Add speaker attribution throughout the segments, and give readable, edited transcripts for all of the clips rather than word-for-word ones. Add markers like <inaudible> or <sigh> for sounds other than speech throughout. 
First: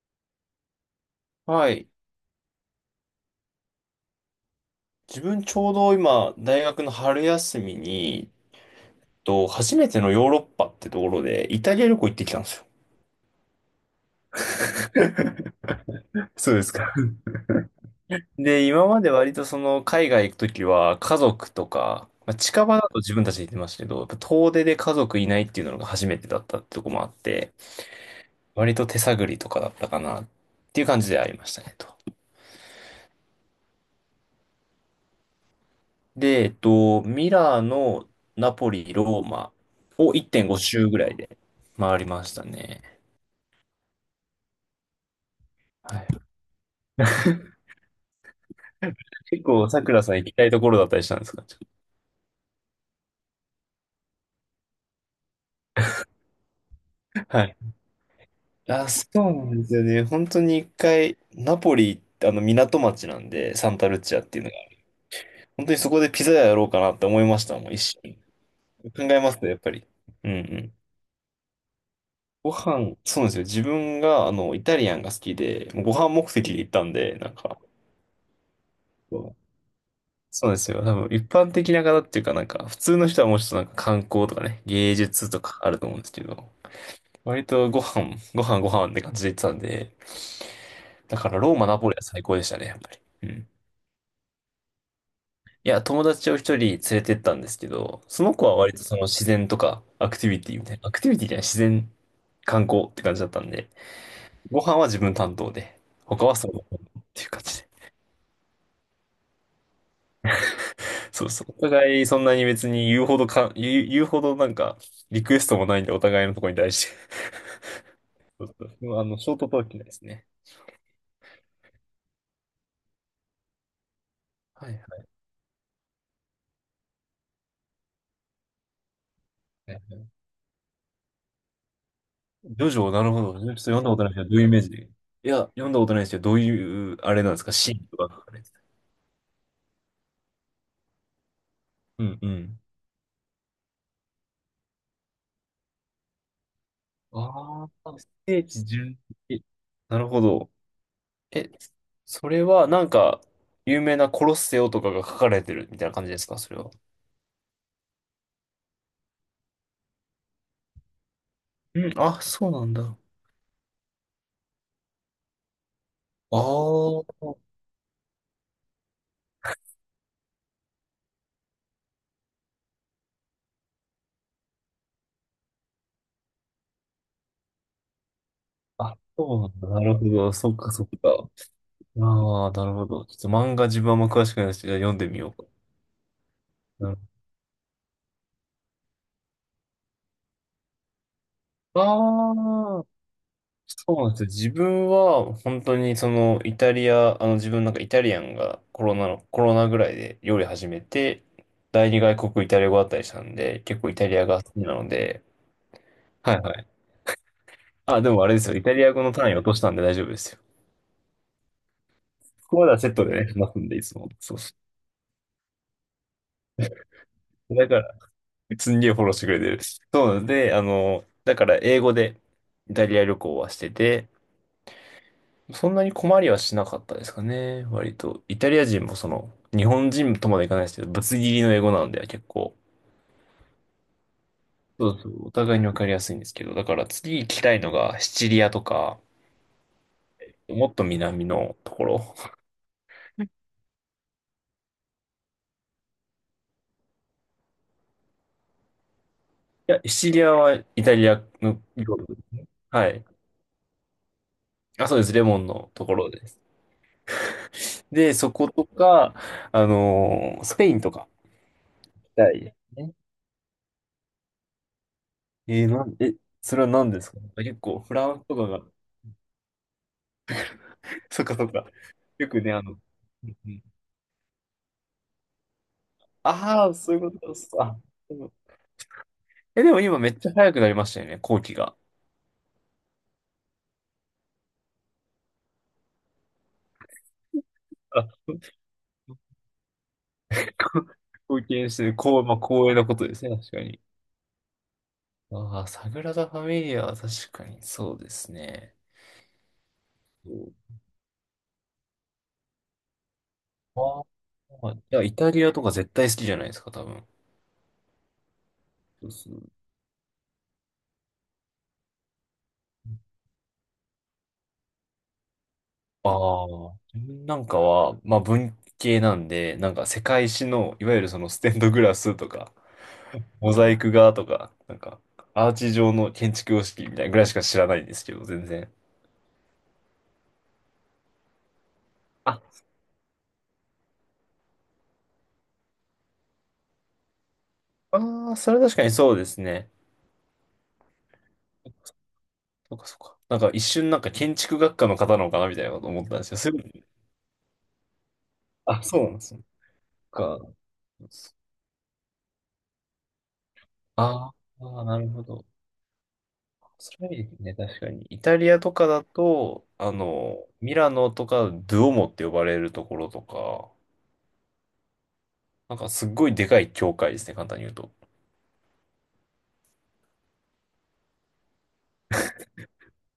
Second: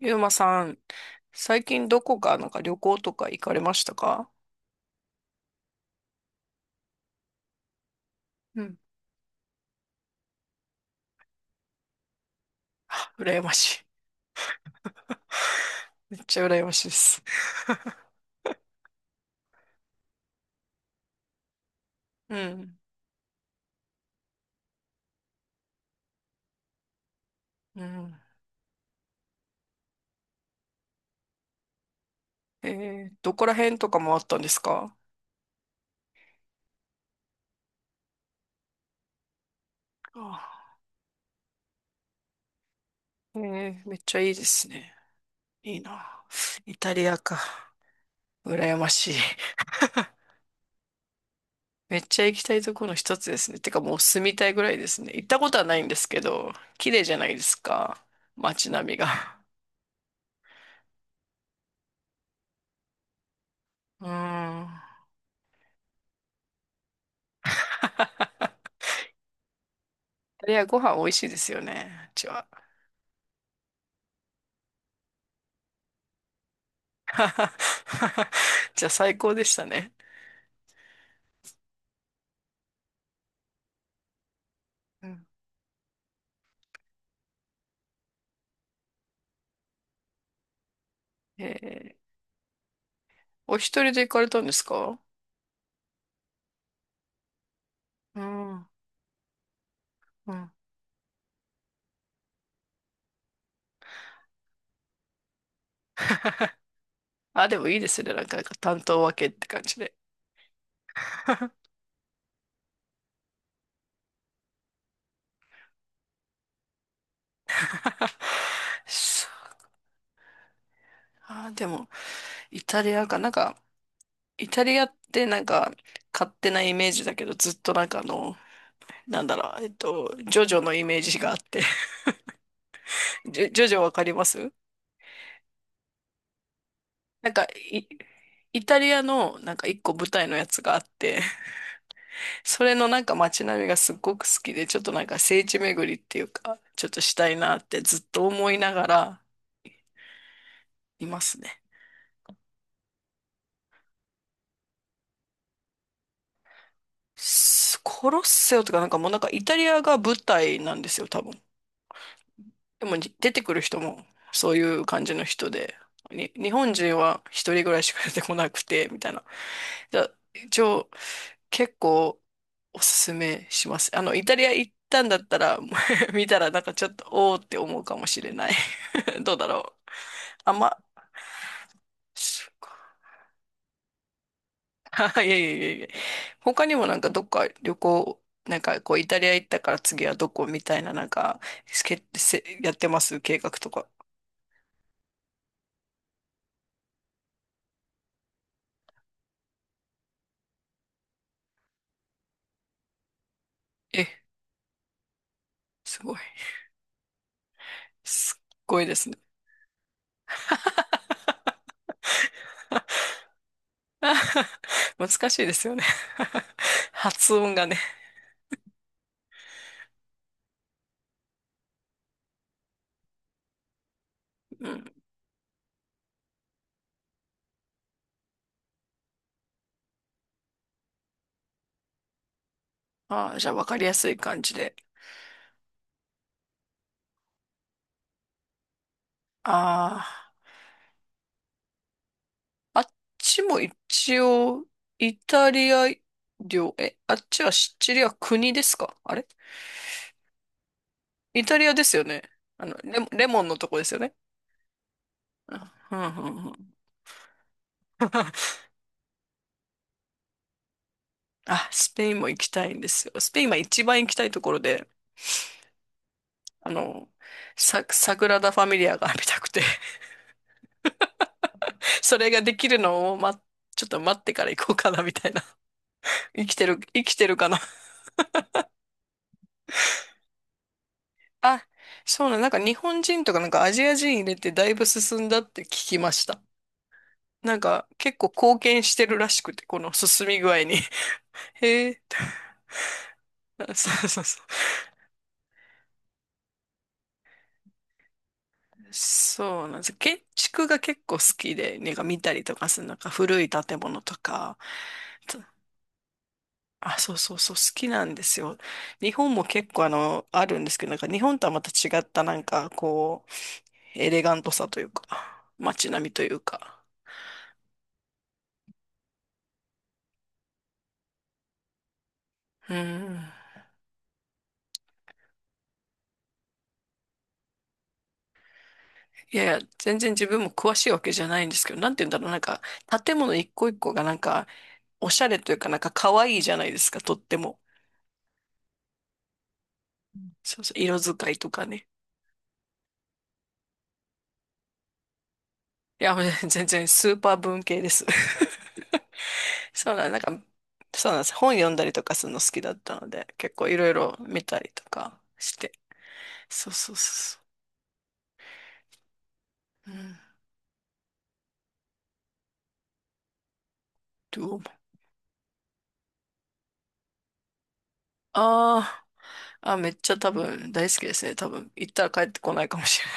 Speaker 1: ゆうまさん、最
Speaker 2: は
Speaker 1: 近
Speaker 2: い。
Speaker 1: どこかなんか旅行とか行かれましたか？
Speaker 2: 自分ちょうど今、大学の春休みに、
Speaker 1: うん。
Speaker 2: 初めてのヨーロッパってところで、イタリア旅行行ってきたんですよ。
Speaker 1: 羨ましい。<laughs> めっちゃ
Speaker 2: そうで
Speaker 1: 羨ま
Speaker 2: す
Speaker 1: しい
Speaker 2: か。
Speaker 1: です。
Speaker 2: で、今まで割とその、海外行くときは、家族とか、
Speaker 1: <laughs>
Speaker 2: まあ、
Speaker 1: う
Speaker 2: 近場
Speaker 1: ん。
Speaker 2: だと自分たちで行ってましたけど、やっぱ遠出で家族いないっていうのが初めてだったってとこもあって、
Speaker 1: うん。
Speaker 2: 割と手探りとかだったかなっていう感じでありましたね。
Speaker 1: えどこら辺とかもあったんですか？
Speaker 2: で、ミラーのナポリ、ローマを
Speaker 1: あ、
Speaker 2: 1.5周ぐらいで回りましたね。
Speaker 1: めっちゃいいですね。いい
Speaker 2: は
Speaker 1: な。
Speaker 2: い。
Speaker 1: イタリアか。羨ましい。
Speaker 2: 結構、さくら
Speaker 1: <laughs>
Speaker 2: さん行きたいところだったりしたんですか？
Speaker 1: めっちゃ行きたいところの一つですね。てかもう住みたいぐらいですね。行ったことはないんですけど、綺麗じゃないで
Speaker 2: は
Speaker 1: す
Speaker 2: い。
Speaker 1: か。街
Speaker 2: あ、
Speaker 1: 並み
Speaker 2: そう
Speaker 1: が。
Speaker 2: なんですよね。本当に一回、ナポリってあの港町なんで、サンタルッ
Speaker 1: うー
Speaker 2: チアっていうのが、
Speaker 1: ん。
Speaker 2: 本当にそこでピザ屋やろうかなって思いましたもん、一瞬。
Speaker 1: <laughs> イ
Speaker 2: 考えますね、やっぱり。うんう
Speaker 1: タリア
Speaker 2: ん。
Speaker 1: ご飯美味しいですよね。うちは。
Speaker 2: ご飯、そうなんですよ。自分が、あの、イタリアンが好きで、もうご飯目的で行ったん
Speaker 1: <laughs>
Speaker 2: で、なんか、
Speaker 1: じゃあ最
Speaker 2: そう
Speaker 1: 高でしたね。
Speaker 2: そうなんですよ。多分、一般的な方っていうか、なんか、普通の人はもうちょっとなんか観光とかね、芸
Speaker 1: うん、
Speaker 2: 術とかあると思うんですけど、割とご飯、ご飯ご飯って感じで行ってたんで、だから
Speaker 1: え
Speaker 2: ローマ、ナポ
Speaker 1: ー、
Speaker 2: リは最高でしたね、やっぱり。うん。
Speaker 1: お一人で行かれたんですか？
Speaker 2: いや、友達を一人連れてったんですけど、
Speaker 1: う
Speaker 2: その子は
Speaker 1: ん、う
Speaker 2: 割とその自然とかアクティビ
Speaker 1: ん。
Speaker 2: ティみたいな、アクティビティじゃない、自然観光って感じだったんで、ご飯は自分担当で、他はそのっていう感
Speaker 1: あ、で
Speaker 2: じ
Speaker 1: も
Speaker 2: で。
Speaker 1: いいですね。なんか、なんか担当分けって感じで。
Speaker 2: そうそう。お互いそんなに別に言うほどか、言うほどなんかリクエストもないんで、お互いのところに対して。そうそ
Speaker 1: <laughs>
Speaker 2: う。あの、
Speaker 1: そ
Speaker 2: ショー
Speaker 1: う、
Speaker 2: トトークですね。
Speaker 1: あ、でも、イタリアか。なんか、イタ
Speaker 2: はい
Speaker 1: リアっ
Speaker 2: は
Speaker 1: てなんか、勝手なイメージだけど、ずっとなんかあの、なんだろう、
Speaker 2: いはい。
Speaker 1: ジョジョのイメージがあって。
Speaker 2: ジョジョ、なるほ
Speaker 1: <laughs>
Speaker 2: ど。
Speaker 1: ジ
Speaker 2: ち
Speaker 1: ョ、
Speaker 2: ょっと
Speaker 1: ジョジョ
Speaker 2: 読んだ
Speaker 1: わ
Speaker 2: こ
Speaker 1: か
Speaker 2: とな
Speaker 1: り
Speaker 2: いけ
Speaker 1: ま
Speaker 2: ど、どういうイ
Speaker 1: す？
Speaker 2: メージで？いや、読んだことないですけど、どういう、あれ
Speaker 1: な
Speaker 2: なん
Speaker 1: ん
Speaker 2: で
Speaker 1: か、
Speaker 2: すか、シー
Speaker 1: い、
Speaker 2: ンとか。
Speaker 1: イタリアのなんか一個舞台のやつがあって、
Speaker 2: うんう
Speaker 1: <laughs>
Speaker 2: ん。
Speaker 1: それのなんか街並みがすっごく好きで、ちょっとなんか聖地巡りっていうか、ちょっとしたいなっ
Speaker 2: あ
Speaker 1: てず
Speaker 2: あ、
Speaker 1: っ
Speaker 2: ス
Speaker 1: と
Speaker 2: テー
Speaker 1: 思い
Speaker 2: ジ
Speaker 1: なが
Speaker 2: 順。
Speaker 1: ら
Speaker 2: なるほど。
Speaker 1: います
Speaker 2: え、
Speaker 1: ね。
Speaker 2: それはなんか、有名なコロッセオとかが書かれてるみたいな感じですか、それは。
Speaker 1: スコロッセオとかなんかもうなんかイタリアが舞台なんですよ、多分。
Speaker 2: うん、あ、そうなんだ。
Speaker 1: で
Speaker 2: あ
Speaker 1: もじ出てくる人もそういう感じの人で、日本人は
Speaker 2: ー、
Speaker 1: 一人ぐらいしか出てこなくて、みたいな。じゃあ、一応、結構おすすめします。あの、イタリア行ったんだったら、もう <laughs> 見たらなんかちょっと、おーって思うかもしれない。
Speaker 2: あ、
Speaker 1: <laughs> どう
Speaker 2: そう
Speaker 1: だ
Speaker 2: なんだ。
Speaker 1: ろ
Speaker 2: な
Speaker 1: う。
Speaker 2: るほど。そ
Speaker 1: あ
Speaker 2: っ
Speaker 1: ん
Speaker 2: か
Speaker 1: ま、
Speaker 2: そっか。あ
Speaker 1: そ
Speaker 2: あ、なるほ
Speaker 1: う
Speaker 2: ど。ちょっと漫画自分はあんま詳しくないですけど、読んでみ
Speaker 1: か。 <laughs> い
Speaker 2: よ
Speaker 1: やい
Speaker 2: うか。
Speaker 1: やいやいや。他にも
Speaker 2: な
Speaker 1: なん
Speaker 2: る
Speaker 1: かどっか旅行、なんかこうイタリア行ったから次はどこみたいななんか、
Speaker 2: ほ
Speaker 1: せやっ
Speaker 2: ど。ああ。
Speaker 1: てます計画とか。
Speaker 2: そうなんですよ。自分は本当にそのイタリア、あの自分なんかイタリアンがコロナの、コロナぐらいで料理始めて、第二外国イタリア語だったりしたんで、結構イ
Speaker 1: え、
Speaker 2: タリアが好きなので、
Speaker 1: すごい。
Speaker 2: はいはい。あ、でもあれ
Speaker 1: す
Speaker 2: で
Speaker 1: っ
Speaker 2: すよ。イタ
Speaker 1: ご
Speaker 2: リ
Speaker 1: い
Speaker 2: ア
Speaker 1: で
Speaker 2: 語
Speaker 1: す
Speaker 2: の
Speaker 1: ね。
Speaker 2: 単位落としたんで大丈夫ですよ。ここまではセットでね、話すんでいつも。そうそ
Speaker 1: <laughs> 難しいですよね。 <laughs> 発音
Speaker 2: う。
Speaker 1: が
Speaker 2: だか
Speaker 1: ね。
Speaker 2: ら、すんげえフォローしてくれてる。そうなんで、あの、だから英語でイタリア旅行はしてて、
Speaker 1: うん。
Speaker 2: そんなに困りはしなかったですかね。割と。イタリア人もその、日本人とまでいかないですけど、ぶつ切りの英語なんで結構、
Speaker 1: ああ、じゃあ分かりやすい感じで。
Speaker 2: そうそう、お互いにわかりやすいんですけど、だから次行きたいのがシチリアとか、
Speaker 1: あ
Speaker 2: もっと南のところ。
Speaker 1: あ、あっ
Speaker 2: うん。
Speaker 1: ちも一応、イタリア領、あっちはシチリア国ですかあれ？
Speaker 2: いや、シチリアはイタリア
Speaker 1: イタ
Speaker 2: の
Speaker 1: リアです
Speaker 2: 領
Speaker 1: よ
Speaker 2: 土。
Speaker 1: ね。あの、
Speaker 2: は
Speaker 1: レモ
Speaker 2: い。
Speaker 1: ン、レモンのとこですよね。
Speaker 2: あ、そうです。レモンのとこ
Speaker 1: うん、う
Speaker 2: ろ
Speaker 1: ん、う
Speaker 2: です。
Speaker 1: んうん。
Speaker 2: で、そこ
Speaker 1: <laughs>。
Speaker 2: とか、スペインとか
Speaker 1: あ、
Speaker 2: 行
Speaker 1: スペイ
Speaker 2: き
Speaker 1: ンも
Speaker 2: た
Speaker 1: 行
Speaker 2: い
Speaker 1: き
Speaker 2: で
Speaker 1: たい
Speaker 2: す
Speaker 1: んで
Speaker 2: ね。
Speaker 1: すよ。スペインは一番行きたいところで、
Speaker 2: えーなん、え、それは
Speaker 1: あ
Speaker 2: 何で
Speaker 1: の、
Speaker 2: すか？結構、
Speaker 1: サ、
Speaker 2: フラ
Speaker 1: サ
Speaker 2: ン
Speaker 1: グ
Speaker 2: スと
Speaker 1: ラ
Speaker 2: か
Speaker 1: ダ・フ
Speaker 2: が、
Speaker 1: ァミリアが見たくて、
Speaker 2: <laughs> そっかそっか。
Speaker 1: <laughs> そ
Speaker 2: よ
Speaker 1: れ
Speaker 2: く
Speaker 1: が
Speaker 2: ね、
Speaker 1: できるのを、
Speaker 2: う
Speaker 1: ま、
Speaker 2: んうん。
Speaker 1: ちょっと待ってから行こうかな、みたいな。<laughs> 生きて
Speaker 2: ああ、
Speaker 1: る、
Speaker 2: そうい
Speaker 1: 生
Speaker 2: う
Speaker 1: き
Speaker 2: こ
Speaker 1: て
Speaker 2: とで
Speaker 1: るか
Speaker 2: す
Speaker 1: な。
Speaker 2: か。でもでも今めっちゃ早くなりましたよね、後
Speaker 1: <laughs>
Speaker 2: 期
Speaker 1: あ、
Speaker 2: が。
Speaker 1: そうなの、なんか日本人とかなんかアジア人入れてだいぶ進んだって聞きました。なんか
Speaker 2: <laughs> あ、
Speaker 1: 結構貢献してるらしくて、この進み具合に。<laughs>
Speaker 2: 貢献
Speaker 1: へ
Speaker 2: してる、
Speaker 1: え。
Speaker 2: こう、まあ、光栄なことですね、確か
Speaker 1: <laughs>
Speaker 2: に。
Speaker 1: そうそうそう。
Speaker 2: ああ、サグラダ・ファミリアは確かにそうですね。
Speaker 1: そうなんです。建
Speaker 2: そう。
Speaker 1: 築が結構好きで、なんか見たりとかする、なんか古い建物
Speaker 2: あ
Speaker 1: とか、
Speaker 2: あ、いや、イタ
Speaker 1: つ
Speaker 2: リアとか絶対好きじゃないですか、多
Speaker 1: あ、
Speaker 2: 分。
Speaker 1: そうそうそう、好きなんですよ。
Speaker 2: そ
Speaker 1: 日
Speaker 2: うそ
Speaker 1: 本も
Speaker 2: う。
Speaker 1: 結構あの、あるんですけど、なんか日本とはまた違った、なんかこう、エレガントさというか、街並みという
Speaker 2: ああ、
Speaker 1: か。
Speaker 2: 自分なんかは、まあ文系なんで、なんか世界史の、いわゆるそのステンドグラスとか、
Speaker 1: うん。
Speaker 2: モザイク画とか、なんか、アーチ状の建築様式みたいなぐらいしか知らないんですけど、全然。
Speaker 1: いやいや、全然自分も詳しいわけじゃないんですけど、なんて言うんだろう、なん
Speaker 2: あ、
Speaker 1: か、建物一個一個がなんか、おしゃれというか、なんか可愛いじゃないですか、とっても。
Speaker 2: ああ、それ確かにそうですね。
Speaker 1: そうそう、色使いとかね。
Speaker 2: そっかそっか。なんか一瞬なんか建築学科の方なのかなみたいなこと思
Speaker 1: い
Speaker 2: っ
Speaker 1: や、<laughs>
Speaker 2: たん
Speaker 1: もう
Speaker 2: ですよ。そうい
Speaker 1: 全
Speaker 2: う、
Speaker 1: 然スーパー文系です。
Speaker 2: あ、そうなんですね。
Speaker 1: <laughs> そうなん、なんか、
Speaker 2: か。
Speaker 1: そうなんです。本読んだりとかするの好きだったので、結構いろいろ
Speaker 2: あ
Speaker 1: 見たりと
Speaker 2: あ、なる
Speaker 1: か
Speaker 2: ほど。
Speaker 1: して。そう
Speaker 2: そ
Speaker 1: そう
Speaker 2: れはいいで
Speaker 1: そ
Speaker 2: すね、確かに。イタリアとかだと、
Speaker 1: う
Speaker 2: あ
Speaker 1: そう。うん。
Speaker 2: の、ミラノとか、ドゥオモって呼ばれるところとか、
Speaker 1: どうも。
Speaker 2: なんかすっごいでかい教会ですね、簡単に言うと。
Speaker 1: ああ。あ、めっちゃ多分大好きですね。多分行ったら帰ってこないかもしれない。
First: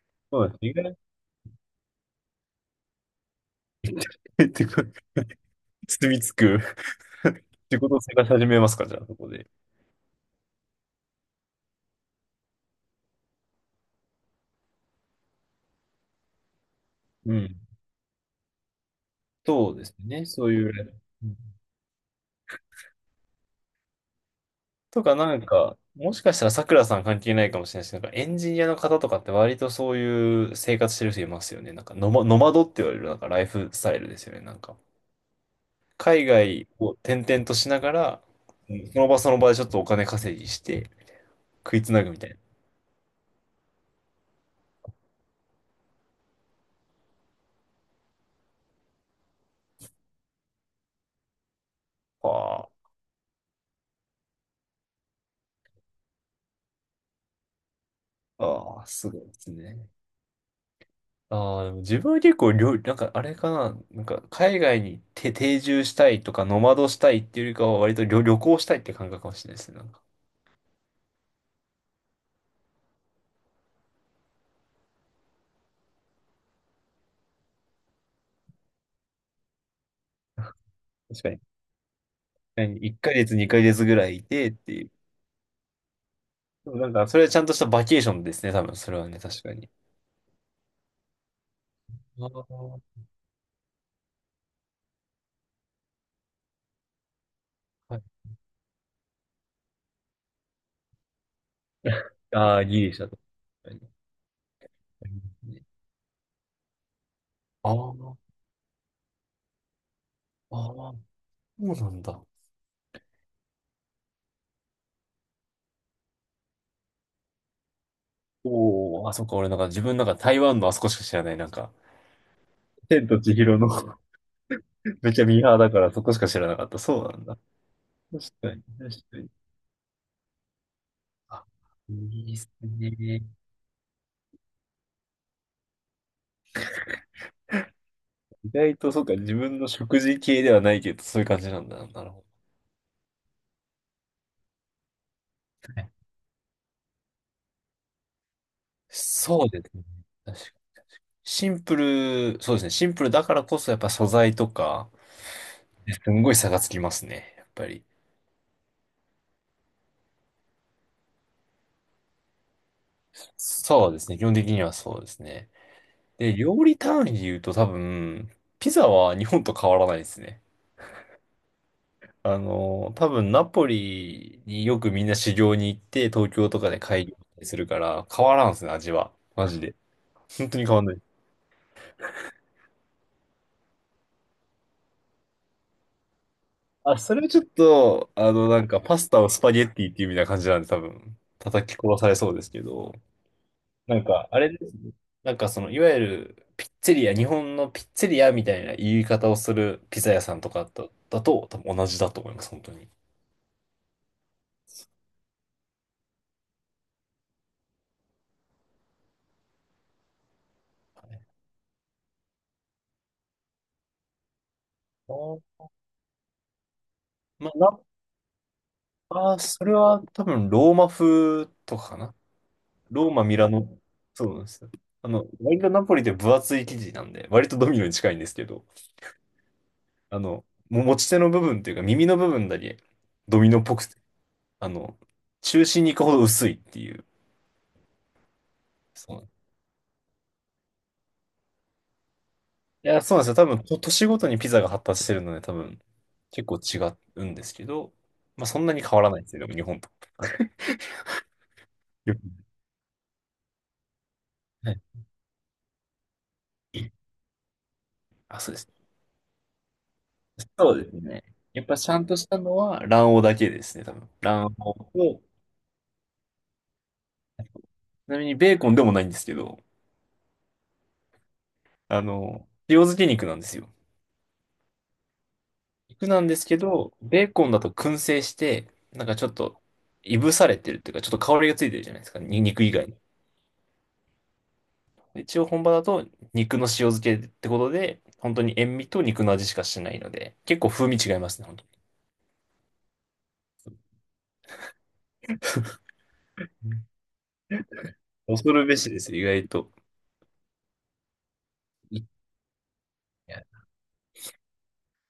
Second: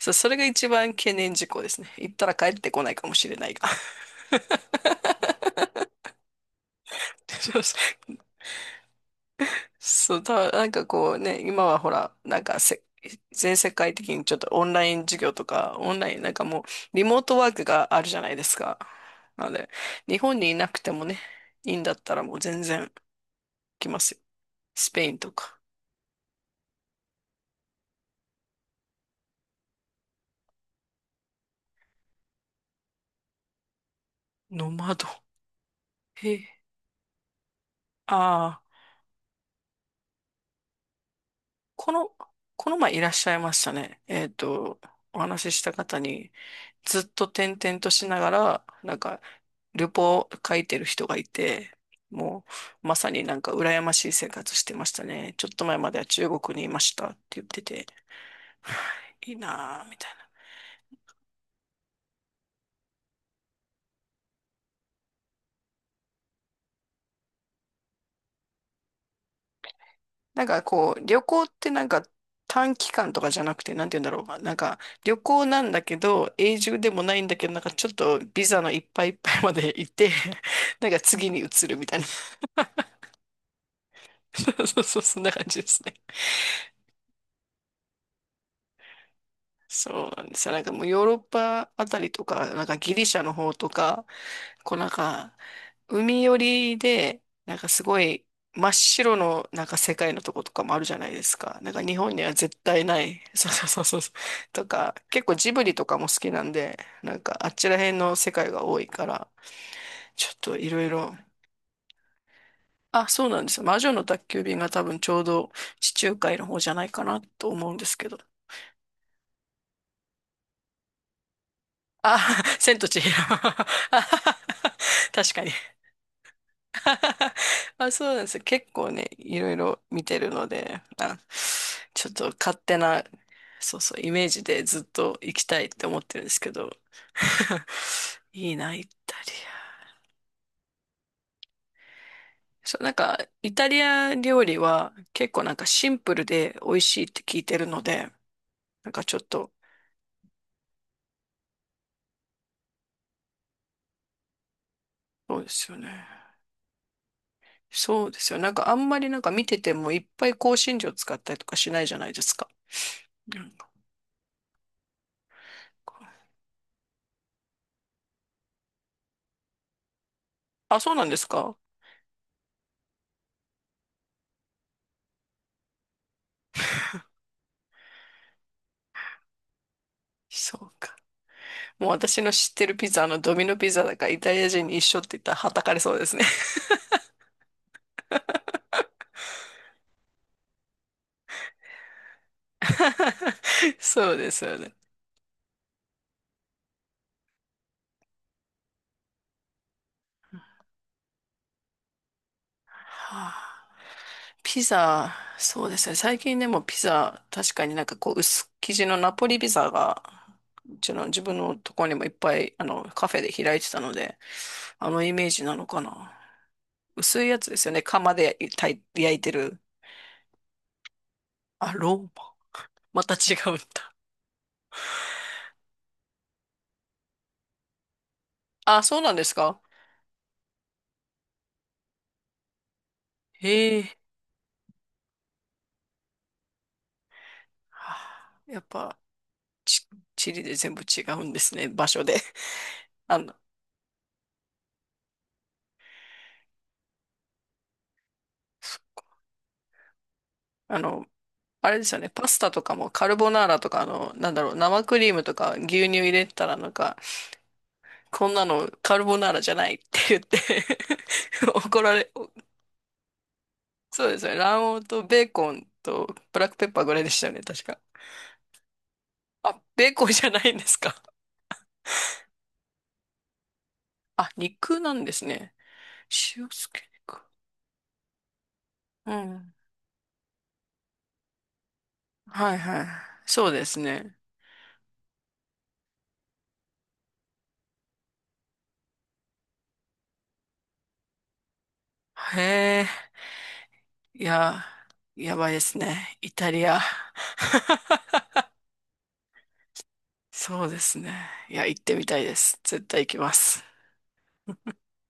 Speaker 1: <laughs> そう、それが
Speaker 2: そうです。
Speaker 1: 一
Speaker 2: 意
Speaker 1: 番
Speaker 2: 外
Speaker 1: 懸念事項ですね。行ったら帰ってこないかもしれないが。
Speaker 2: に
Speaker 1: <laughs>
Speaker 2: <laughs> 住み着く。 <laughs>
Speaker 1: そうそ
Speaker 2: 仕事
Speaker 1: う、
Speaker 2: 探し始めますか、じゃあ、そこで。
Speaker 1: そうたなんかこうね、今はほら、なんかせ、全世界的にちょっとオンライン授業とか、オンライン、なんかもう、リモー
Speaker 2: う
Speaker 1: トワー
Speaker 2: ん。
Speaker 1: クがあるじゃないですか。なので、
Speaker 2: そうです
Speaker 1: 日
Speaker 2: ね、
Speaker 1: 本
Speaker 2: そ
Speaker 1: に
Speaker 2: う
Speaker 1: い
Speaker 2: い
Speaker 1: なくて
Speaker 2: う。
Speaker 1: もね、
Speaker 2: うん。
Speaker 1: いいんだったらもう全然来ますよ。ス
Speaker 2: と
Speaker 1: ペイ
Speaker 2: か、
Speaker 1: ンと
Speaker 2: なん
Speaker 1: か。
Speaker 2: か、もしかしたらさくらさん関係ないかもしれないし、なんかエンジニアの方とかって割とそういう生活してる人いますよね。なんかノマ、ノマドって言われるなんかライフスタイルですよね。なん
Speaker 1: ノ
Speaker 2: か、
Speaker 1: マド。
Speaker 2: 海
Speaker 1: へえ。
Speaker 2: 外を転々としながら、
Speaker 1: ああ、
Speaker 2: うん。その場その場でちょっとお金稼ぎして食いつ
Speaker 1: こ
Speaker 2: なぐ
Speaker 1: の、
Speaker 2: みたいな。
Speaker 1: この前いらっしゃいましたね。お話しした方に、ずっと転々としながら、なんか、旅行を書いてる人がいて、も
Speaker 2: あ
Speaker 1: う、まさになんか羨ましい生活してましたね。ちょっと前までは中国にいましたって言ってて、
Speaker 2: あ、ああ、すご
Speaker 1: <sighs>
Speaker 2: い
Speaker 1: い
Speaker 2: で
Speaker 1: い
Speaker 2: す
Speaker 1: なぁ、
Speaker 2: ね。
Speaker 1: みたいな。
Speaker 2: ああ、でも自分は結構料理、なんかあれかな、なんか海外にて定住したいとか、ノマドしたいっていうよりかは割と旅行したいって感覚かもしれないですね。なんか
Speaker 1: なんかこう、旅行ってなんか短期間とかじゃなくて、なんて言うんだろう。なんか旅行なんだけど、永住でもないんだけど、なんかちょっとビザのいっぱいいっぱいまでいて、<laughs> なんか
Speaker 2: 確
Speaker 1: 次
Speaker 2: か
Speaker 1: に
Speaker 2: に。
Speaker 1: 移るみたいな。<laughs>
Speaker 2: 何1ヶ月、2ヶ月ぐらいいて
Speaker 1: そ
Speaker 2: っ
Speaker 1: う
Speaker 2: て
Speaker 1: そう
Speaker 2: いう。
Speaker 1: そう、そんな感じですね。
Speaker 2: でもなんか、それはちゃんとしたバケーションですね、多分、それはね、確かに。
Speaker 1: そうなんですよ。なんかもうヨーロッパあたりと
Speaker 2: あ
Speaker 1: か、なんか
Speaker 2: ー、
Speaker 1: ギリシャの方とか、こうなんか、海寄りで、なんかす
Speaker 2: は
Speaker 1: ご
Speaker 2: い。
Speaker 1: い真っ白のなんか世界のとことかもあるじゃないですか。なんか日本
Speaker 2: <laughs>
Speaker 1: には
Speaker 2: あ
Speaker 1: 絶
Speaker 2: あ、ギ
Speaker 1: 対
Speaker 2: リ
Speaker 1: な
Speaker 2: シャと
Speaker 1: い。
Speaker 2: か。
Speaker 1: <laughs> そうそうそ
Speaker 2: 確
Speaker 1: うそうそう。とか、
Speaker 2: か
Speaker 1: 結構ジ
Speaker 2: に。
Speaker 1: ブリとかも好きなんで、なんかあっち
Speaker 2: あ
Speaker 1: ら辺の
Speaker 2: ー、
Speaker 1: 世界が多いから、ちょっと
Speaker 2: あ
Speaker 1: いろい
Speaker 2: ー、
Speaker 1: ろ。
Speaker 2: そうなんだ。
Speaker 1: あ、そうなんですよ。魔女の宅急便が多分ちょうど地中海の方じゃないかなと思うんですけど。
Speaker 2: おお、あ、そっか、俺なんか自分なんか台湾のあそこしか知らない、なんか。
Speaker 1: あ、<laughs> 千と千
Speaker 2: 天
Speaker 1: 尋。
Speaker 2: と
Speaker 1: <laughs>
Speaker 2: 千尋の、 <laughs> めっちゃ
Speaker 1: 確
Speaker 2: ミ
Speaker 1: か
Speaker 2: ー
Speaker 1: に。
Speaker 2: ハーだからそこしか知らなかった。そうなん
Speaker 1: <laughs>
Speaker 2: だ。
Speaker 1: あ、そうなんで
Speaker 2: 確
Speaker 1: すよ。
Speaker 2: かに、
Speaker 1: 結構
Speaker 2: 確
Speaker 1: ね、
Speaker 2: かに。
Speaker 1: いろいろ見てるので、あ、
Speaker 2: あ、い
Speaker 1: ちょっ
Speaker 2: い
Speaker 1: と
Speaker 2: です
Speaker 1: 勝手な、
Speaker 2: ね。
Speaker 1: そうそう、イメージでずっと行きたいって思ってるんですけど。<laughs>
Speaker 2: 意
Speaker 1: いいな、
Speaker 2: 外
Speaker 1: イ
Speaker 2: と、そうか、
Speaker 1: タリ
Speaker 2: 自分の
Speaker 1: ア。
Speaker 2: 食事系ではないけど、そういう感じなんだな。なるほ
Speaker 1: そう、なんか、イタリア料理は結構なんか
Speaker 2: ど。
Speaker 1: シ
Speaker 2: ね。
Speaker 1: ンプルで美味しいって聞いてるので、なんかちょっ
Speaker 2: そう
Speaker 1: と、
Speaker 2: ですね。確かに。シンプル、そうですね。シンプルだからこそ、やっぱ素材とか、
Speaker 1: そうですよ
Speaker 2: ね。
Speaker 1: ね。
Speaker 2: すんごい差がつきますね。やっぱり。
Speaker 1: そうですよ。なんかあんまりなんか見ててもいっぱい香辛料使ったりとかしないじゃないですか。なんか、
Speaker 2: そうですね。基本的にはそうですね。で、料理単位で言うと多分、ピザは日本と変わらないですね。
Speaker 1: あ、そうなんですか？
Speaker 2: あの、多分ナポリによくみんな修行に行って、東京とかで会議するから、変わらんすね、味は。マジで。
Speaker 1: <laughs>
Speaker 2: 本
Speaker 1: そ
Speaker 2: 当に
Speaker 1: う
Speaker 2: 変わんな
Speaker 1: か。
Speaker 2: い。
Speaker 1: もう私の知ってるピザ、あのドミノピザだからイタリア人に一緒って言ったらはたかれそうですね。
Speaker 2: あ、それはちょっと、あの、なんか、パスタをスパゲッティっていうみたいな感じなんで、多分、叩き殺されそうですけど、
Speaker 1: <laughs>
Speaker 2: なん
Speaker 1: そう
Speaker 2: か、
Speaker 1: で
Speaker 2: あ
Speaker 1: す
Speaker 2: れで
Speaker 1: よ
Speaker 2: す
Speaker 1: ね。
Speaker 2: ね。なんか、その、いわゆる、ピッツェリア、日本のピッツェリアみたいな言い方をするピザ屋さんとかだと、多分同じだと思います、本当に。
Speaker 1: はあ、ピザ、そうですね。最近でもピザ、確かになんかこう薄生地のナポリピザが、うちの自分のところにもいっぱいあのカフェで開いてたので、あの
Speaker 2: あ
Speaker 1: イメージな
Speaker 2: ー、
Speaker 1: のかな。薄いやつ
Speaker 2: まあ、
Speaker 1: ですよ
Speaker 2: な、
Speaker 1: ね。釜で焼い焼いて
Speaker 2: あー、
Speaker 1: る。
Speaker 2: それは多分、ローマ風
Speaker 1: あ、
Speaker 2: とか
Speaker 1: ロ
Speaker 2: か
Speaker 1: ー
Speaker 2: な。
Speaker 1: マ。ま
Speaker 2: ロー
Speaker 1: た違
Speaker 2: マ、ミラ
Speaker 1: うん
Speaker 2: ノ、
Speaker 1: だ。
Speaker 2: そうなんですよ。あの、割とナポリって分厚い生地なんで、割とドミノに近いんですけど、
Speaker 1: あ、そうなんですか。
Speaker 2: あの、持ち手の部分というか耳の部分だけドミノっぽ
Speaker 1: へ
Speaker 2: く
Speaker 1: え。
Speaker 2: て、あの、中心に行くほど薄いっていう。
Speaker 1: はあ、やっぱ。
Speaker 2: そうなんい
Speaker 1: ち、チリで全部違うんですね、場所で。<laughs>
Speaker 2: や、そ
Speaker 1: あ
Speaker 2: うなん
Speaker 1: の、
Speaker 2: ですよ。多分、都市ごとにピザが発達してるので、多分、結構違うんですけど、まあ、そんなに変わらないですよ、でも日本と。<laughs>
Speaker 1: あの、あれですよね、
Speaker 2: よく。
Speaker 1: パスタとかもカルボナーラとか、あの、なんだろう、
Speaker 2: は
Speaker 1: 生クリームとか牛乳入れたらなん
Speaker 2: い。
Speaker 1: か、こん
Speaker 2: あ、
Speaker 1: な
Speaker 2: そうで
Speaker 1: の
Speaker 2: す。
Speaker 1: カルボナーラじゃないって言って。
Speaker 2: そうですね。
Speaker 1: <laughs>
Speaker 2: やっぱ
Speaker 1: 怒
Speaker 2: ち
Speaker 1: ら
Speaker 2: ゃん
Speaker 1: れ、
Speaker 2: としたのは卵黄だけですね、多
Speaker 1: そ
Speaker 2: 分。
Speaker 1: うですね、
Speaker 2: 卵
Speaker 1: 卵黄
Speaker 2: 黄
Speaker 1: とベ
Speaker 2: と、
Speaker 1: ーコンとブラックペッパーぐらいでしたよね、確か。
Speaker 2: ちなみにベーコンでもないんですけど、
Speaker 1: あ、ベーコンじゃないんですか。
Speaker 2: あの、塩漬け肉なんですよ。
Speaker 1: あ、肉なんですね。
Speaker 2: 肉なんです
Speaker 1: 塩
Speaker 2: け
Speaker 1: 漬け
Speaker 2: ど、
Speaker 1: 肉。
Speaker 2: ベーコンだと燻製して、なん
Speaker 1: う
Speaker 2: かちょっ
Speaker 1: ん。
Speaker 2: と、いぶされてるっていうか、ちょっと香りがついてるじゃないですか、
Speaker 1: はい
Speaker 2: 肉以
Speaker 1: はい。
Speaker 2: 外に。
Speaker 1: そうですね。
Speaker 2: で一応本場だと肉の塩漬けってことで、本当に塩味と肉の味しかしないので、結構風味違いますね、本当に。
Speaker 1: へえ。いや、やばいですね。イ
Speaker 2: う
Speaker 1: タリア。
Speaker 2: ん。
Speaker 1: <laughs>
Speaker 2: 恐るべしですよ、意外と。
Speaker 1: そうですね。いや、行って
Speaker 2: い
Speaker 1: みたいです。絶対行きます。